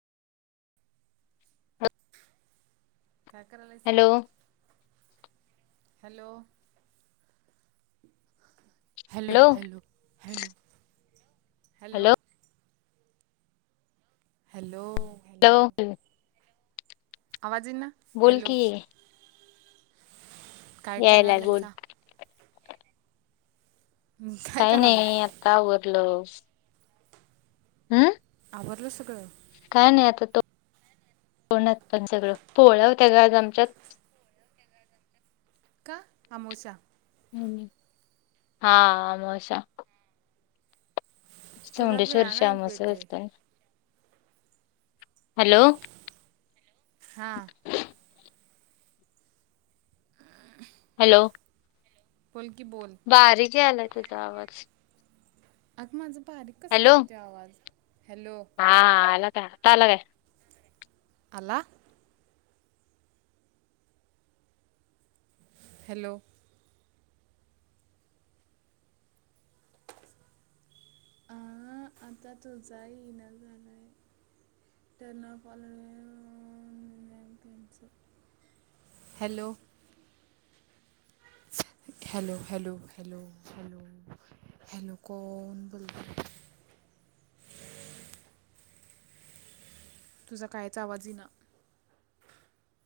काय करालयसा hello hello. Hello hello hello hello. Hello. Hello. आवाज येईन ना. बोल की काय यायलाय बोल करालायसा? काय नाही आता आवरलं. हम्म. आवरलं सगळं काय नाही आता तो तोंडांत पण सगळं पोळ्या होत्या ग आज आमच्या का आमोस्या हा हा आमोस्या. तुला चौंडेश्वरी वेळानं ऐकू येतंय अमावस्या [unintelligible] हॅलो! ! हा हॅलो. फल की बोल बारीके आलाय तुझा आवाज. अग माझं बारीक कसं हॅलो काय येतो आवाज हॅलो. हा आलं का आता आला काय आला हॅलो. आ आता तो जा येना झालाय त्यांनपण नि पच hello hello, hello, hello, hello, hello कोण बोलत तुझा कायच आवाज इना